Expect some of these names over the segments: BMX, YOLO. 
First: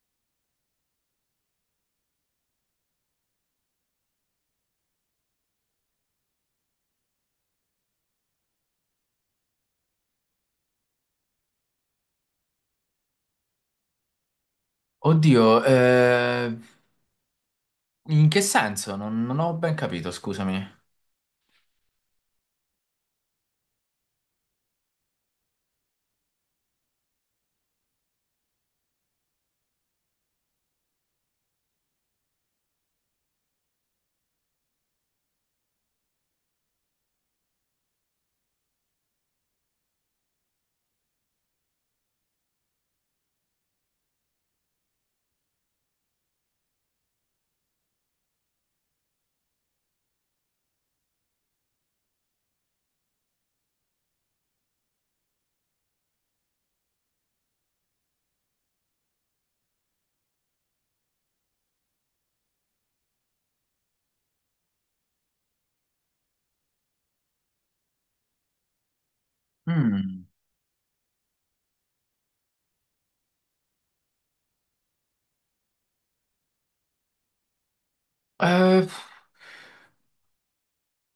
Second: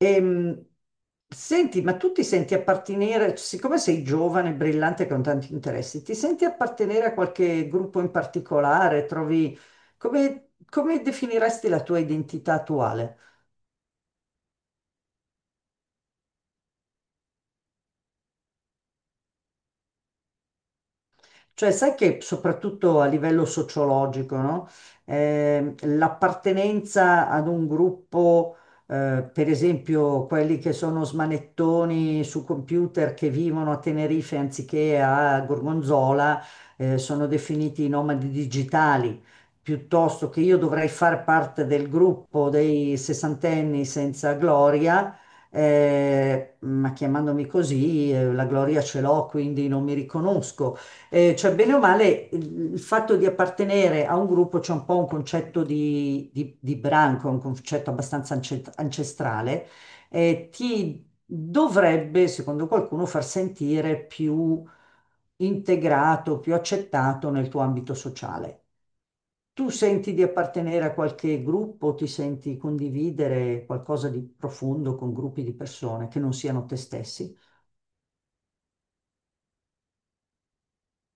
Ehm, Senti, ma tu ti senti appartenere, siccome sei giovane, brillante, con tanti interessi, ti senti appartenere a qualche gruppo in particolare? Trovi, come, come definiresti la tua identità attuale? Oddio, in che senso? Non ho ben capito, scusami. Cioè, sai che soprattutto a livello sociologico, no? L'appartenenza ad un gruppo, per esempio quelli che sono smanettoni su computer che vivono a Tenerife anziché a Gorgonzola, sono definiti i nomadi digitali, piuttosto che io dovrei far parte del gruppo dei sessantenni senza gloria. Ma chiamandomi così, la gloria ce l'ho, quindi non mi riconosco. Cioè, bene o male, il fatto di appartenere a un gruppo c'è un po' un concetto di branco, un concetto abbastanza ancestrale, ti dovrebbe, secondo qualcuno, far sentire più integrato, più accettato nel tuo ambito sociale. Tu senti di Mm. appartenere a qualche gruppo, ti senti condividere qualcosa di profondo con gruppi di persone che non siano te stessi? Eh,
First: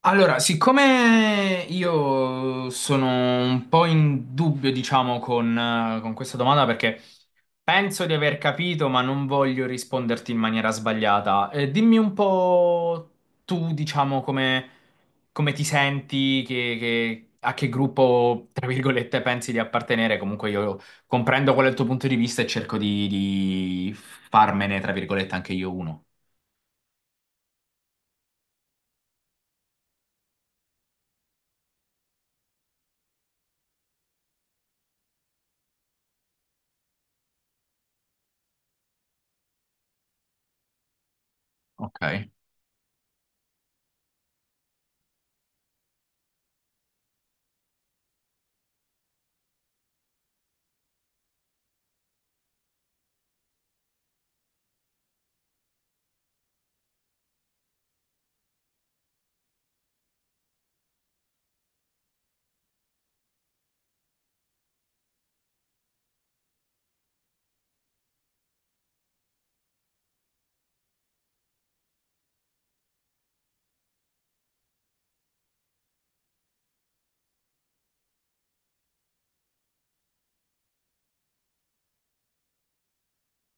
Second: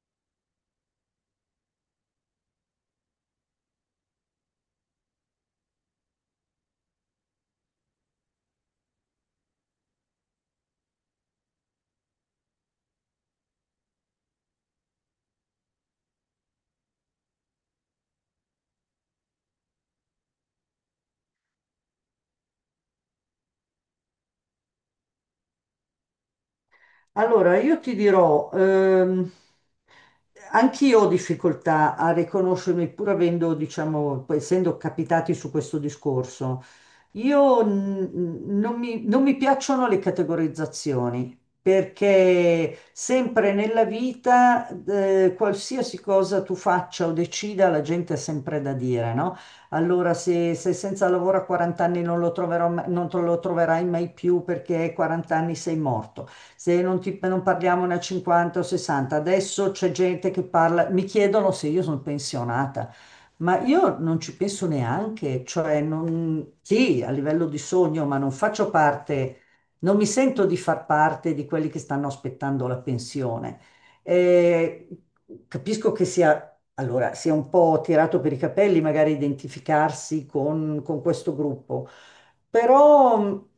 Allora, siccome io sono un po' in dubbio, diciamo, con questa domanda, perché penso di aver capito, ma non voglio risponderti in maniera sbagliata, dimmi un po' tu, diciamo, come ti senti, a che gruppo, tra virgolette, pensi di appartenere. Comunque io comprendo qual è il tuo punto di vista e cerco di farmene, tra virgolette, anche io uno. Allora, io ti dirò, anch'io ho difficoltà a riconoscermi, pur avendo, diciamo, poi essendo capitati su questo discorso. Io non mi piacciono le categorizzazioni Ok, perché sempre nella vita, qualsiasi cosa tu faccia o decida, la gente ha sempre da dire, no? Allora, se senza lavoro a 40 anni non lo troverò non te lo troverai mai più perché a 40 anni sei morto. Se non parliamo ne a 50 o 60, adesso c'è gente che parla, mi chiedono se io sono pensionata. Ma io non ci penso neanche, cioè non, sì, a livello di sogno, ma non faccio parte, non mi sento di far parte di quelli che stanno aspettando la pensione. Eh, Capisco che sia, allora, sia un po' tirato per i capelli magari identificarsi con questo gruppo, però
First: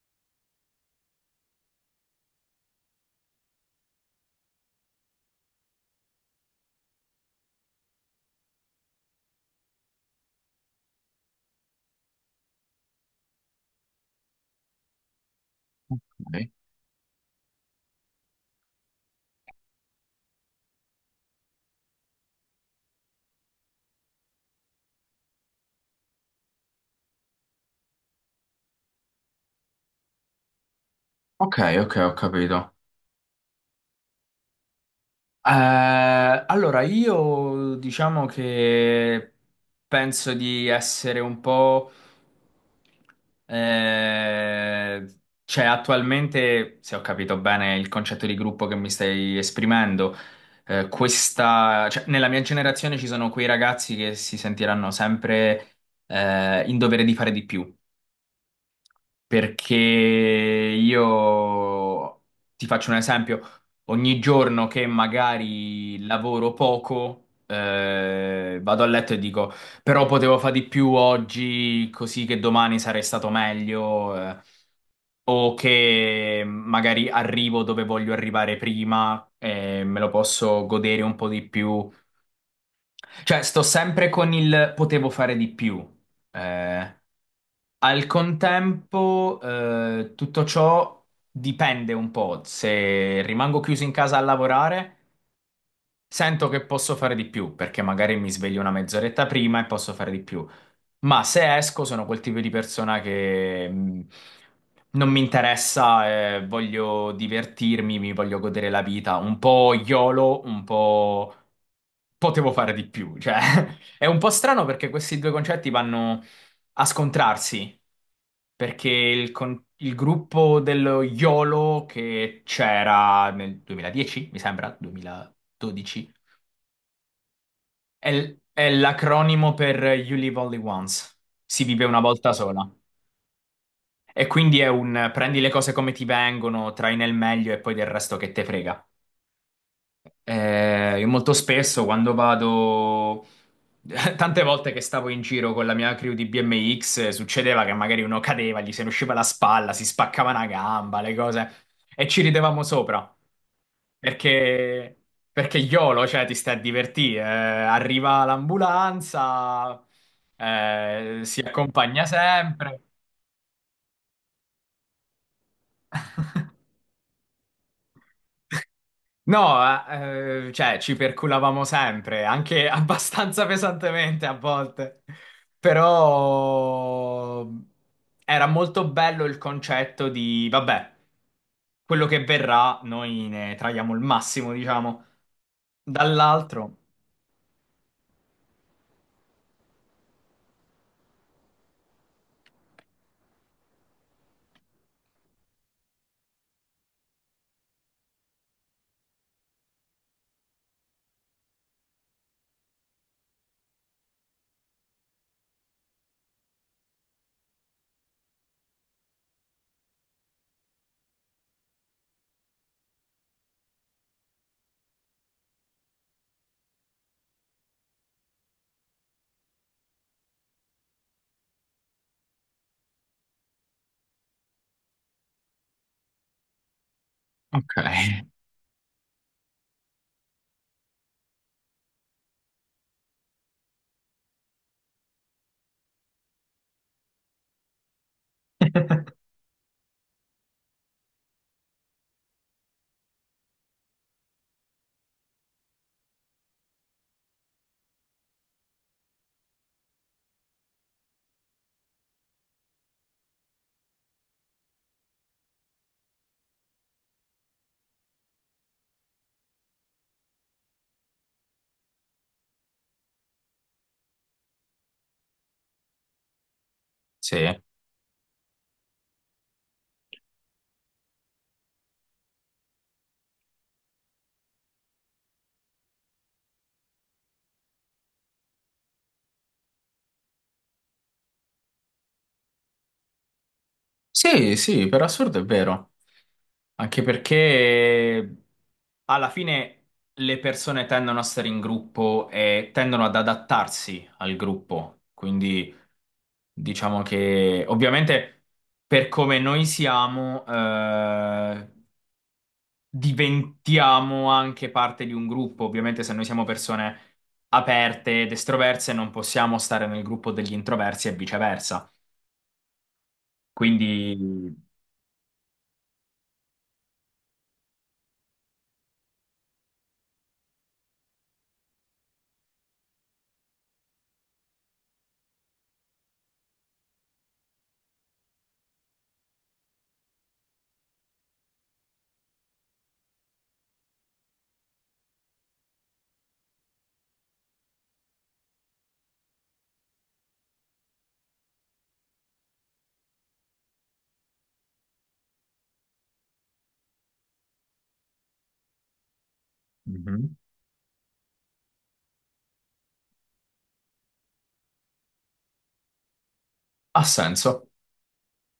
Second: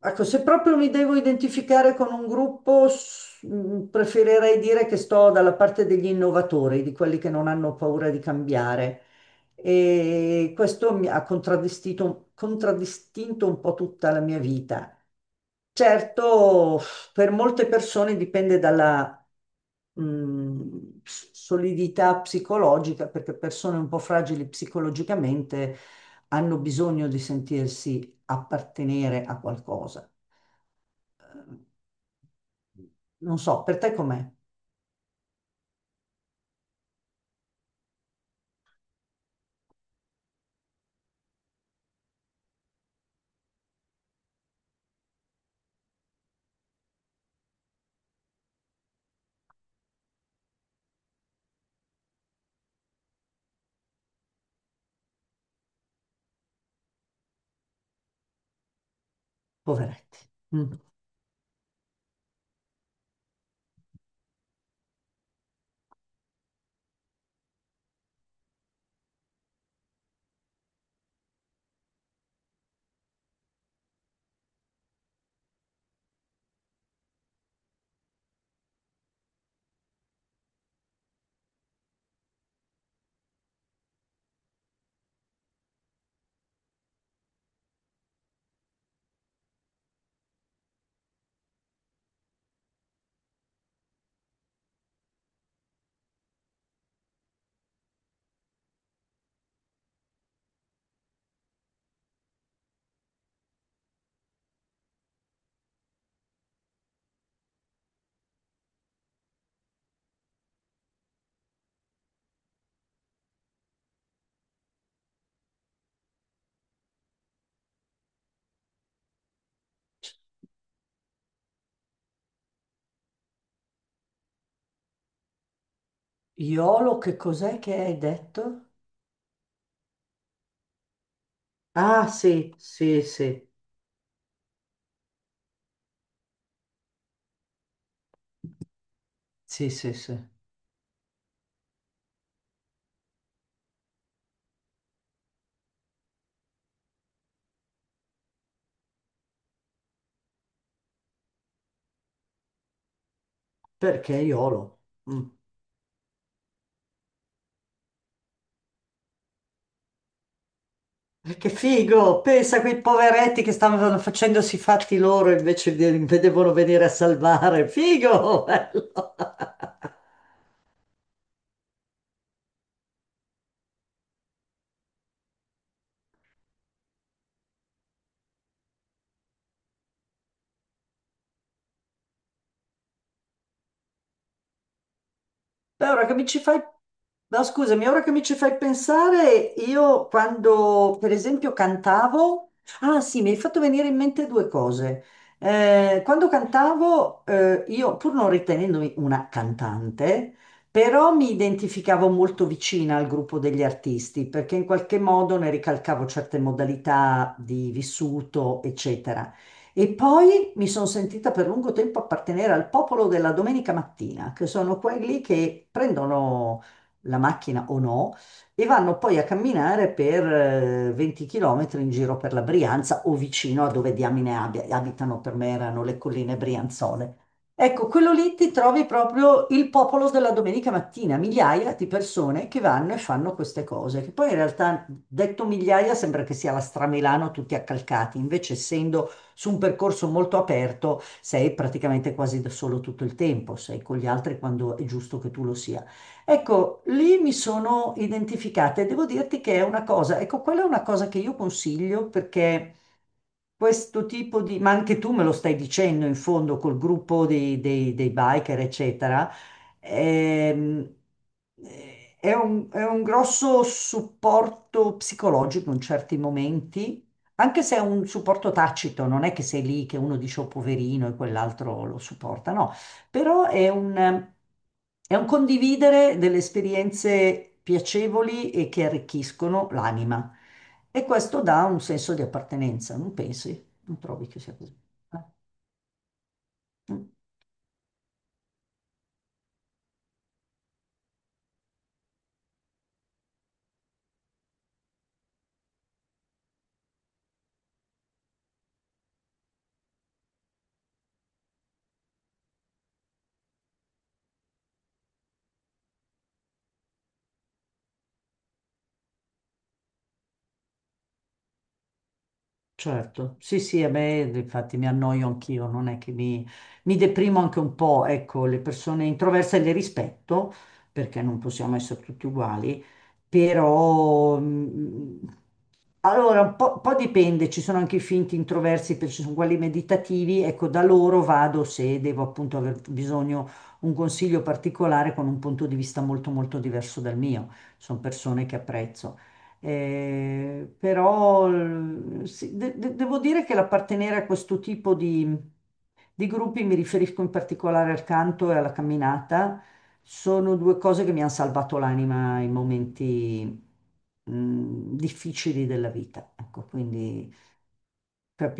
ecco, se proprio mi devo identificare con un gruppo, preferirei dire che sto dalla parte degli innovatori, di quelli che non hanno paura di cambiare e questo mi ha contraddistinto un po' tutta la mia vita. ok, Certo, per molte persone dipende dalla solidità psicologica, perché persone un po' fragili psicologicamente hanno bisogno di sentirsi appartenere a qualcosa. ok, ok, ho capito. Non so, per te com'è? Allora, io diciamo che penso di essere un po', eh, cioè attualmente, se ho capito bene il concetto di gruppo che mi stai esprimendo, questa, cioè, nella mia generazione ci sono quei ragazzi che si sentiranno sempre, in dovere di fare di più, perché Poveretti. Mm. io ti faccio un esempio. Ogni giorno che magari lavoro poco, vado a letto e dico però potevo fare di più oggi, così che domani sarei stato meglio, o che magari arrivo dove voglio arrivare prima e me lo posso godere un po' di più. Cioè, sto sempre con il potevo fare di più. Eh, Al contempo, tutto ciò dipende un po'. Se rimango chiuso in casa a lavorare, sento che posso fare di più, perché magari mi sveglio una mezz'oretta prima e posso fare di più. Ma se esco sono quel tipo di persona che non mi interessa, voglio divertirmi, mi voglio godere la vita, un po' YOLO, un po' potevo fare di più, cioè è un po' strano perché questi due concetti vanno a scontrarsi, perché il gruppo dello YOLO che c'era nel 2010, mi sembra, 2012 Iolo, che cos'è che hai è detto? l'acronimo per You Live Only Once. Si vive una Ah, volta sì, sola. sì, sì, E quindi è un prendi le cose come ti vengono, trai nel meglio e poi del resto che te frega. sì, sì, sì. Io molto spesso quando vado, tante volte che stavo in giro con la mia crew di BMX, succedeva che magari uno cadeva, gli se ne usciva la spalla, si spaccava una gamba, le cose, e ci ridevamo sopra. Perché Iolo? Perché, Mm. perché YOLO, cioè, ti stai a divertire. Arriva l'ambulanza, si Che accompagna figo! Pensa a sempre. quei poveretti che stavano facendosi i fatti loro invece vedevano venire a salvare. Figo! Bello! No, cioè ci perculavamo sempre, anche abbastanza pesantemente a volte, però era molto bello il concetto di, vabbè, quello che verrà, noi ne traiamo il massimo, diciamo, Beh, ora che mi ci fai... dall'altro. No, scusami, ora che mi ci fai pensare, io quando, per esempio, cantavo... Ah, sì, mi hai fatto venire in mente due cose. Quando cantavo, io, pur non ritenendomi una cantante, però mi identificavo molto vicina al gruppo degli artisti, perché in qualche modo ne ricalcavo certe modalità di vissuto, eccetera. E poi mi sono sentita per lungo tempo appartenere al popolo della domenica mattina, che sono quelli che prendono la macchina o no e vanno poi a camminare per 20 km in giro per la Brianza o vicino a dove diamine abitano, per me erano le colline brianzole. Ok. Ecco, quello lì ti trovi proprio il popolo della domenica mattina, migliaia di persone che vanno e fanno queste cose, che poi in realtà detto migliaia sembra che sia la Stramilano tutti accalcati, invece essendo su un percorso molto aperto sei praticamente quasi da solo tutto il tempo, sei con gli altri quando è giusto che tu lo sia. Ecco, lì mi sono identificata e devo dirti che è una cosa, ecco, quella è una cosa che io consiglio perché questo tipo di, ma anche tu me lo stai dicendo in fondo col gruppo dei biker, eccetera, ehm, eh, è un grosso supporto psicologico in certi momenti Sì, anche se è un supporto tacito, non è che sei lì che uno dice oh poverino e quell'altro lo supporta, no, però è un condividere delle esperienze piacevoli e che arricchiscono l'anima. E questo dà un senso di appartenenza, non pensi? Non trovi che sia sì, così? sì, per Eh? assurdo è vero. Anche Mm. perché alla fine le persone tendono a stare in gruppo e tendono ad adattarsi al gruppo. Quindi diciamo che ovviamente per come noi siamo, diventiamo anche parte di un gruppo. Ovviamente se noi siamo persone aperte ed estroverse non possiamo stare nel gruppo degli introversi e viceversa. Certo, sì, sì, e beh, Quindi. infatti mi annoio anch'io, non è che mi deprimo anche un po', ecco, le persone introverse le rispetto, perché non possiamo essere tutti uguali, però allora po' dipende, ci sono anche i finti introversi, ci sono quelli meditativi, ecco, da loro vado se devo appunto aver bisogno un consiglio particolare con un punto di vista molto molto diverso dal mio, sono persone che apprezzo. Però sì, devo dire che l'appartenere a questo tipo di gruppi, mi riferisco in particolare al canto e alla camminata, Mhm. sono due cose che mi hanno salvato l'anima in momenti difficili della vita. Ecco, Ha quindi senso,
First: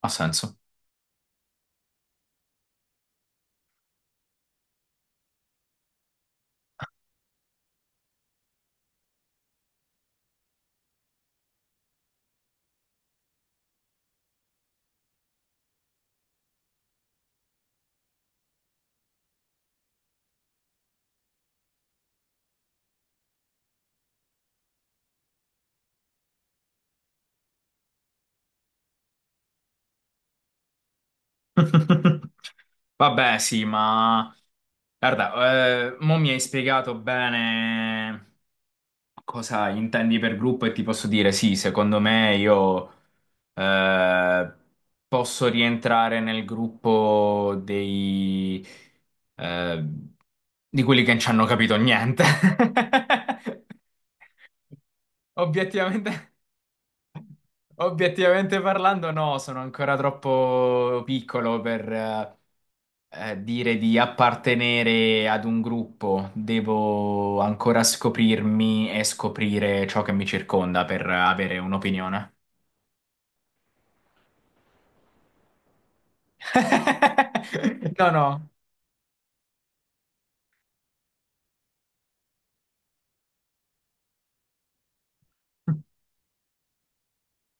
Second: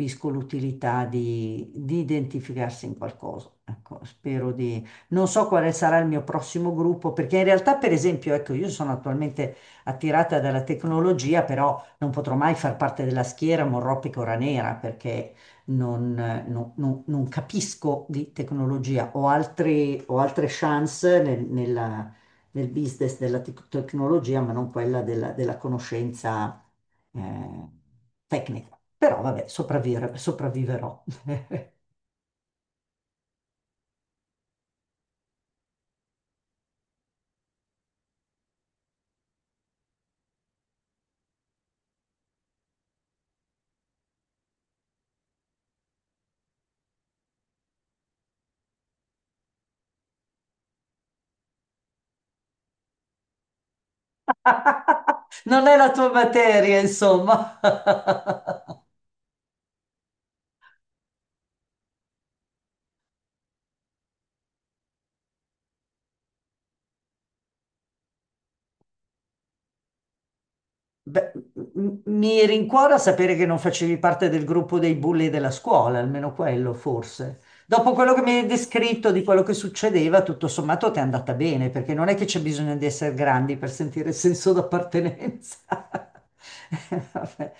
ha senso. l'utilità di identificarsi in qualcosa. Ecco, spero di... Non so quale sarà il mio prossimo gruppo, perché in realtà, per esempio, ecco, io sono attualmente attirata dalla tecnologia, però non potrò mai far parte della schiera Morroppi-Cora Nera perché non, non capisco di tecnologia. Ho altre chance nel business della tecnologia, ma non quella della, della conoscenza eh, tecnica. Però vabbè, sopravviverò. Vabbè, sì, ma. Guarda, mo mi hai spiegato bene cosa intendi per gruppo e ti posso dire sì, secondo me io eh, posso rientrare nel gruppo dei, eh, di quelli che non ci hanno capito niente. Non è la Obiettivamente, tua materia, insomma. obiettivamente parlando, no, sono ancora troppo piccolo per, dire di appartenere ad un gruppo. Devo ancora scoprirmi e scoprire ciò che mi circonda per Beh, avere un'opinione. mi rincuora sapere che non facevi parte del gruppo dei bulli della scuola, almeno quello forse. Dopo No, quello che mi no. hai descritto di quello che succedeva, tutto sommato ti è andata bene, perché non è che c'è bisogno di essere grandi per sentire senso d'appartenenza. Vabbè.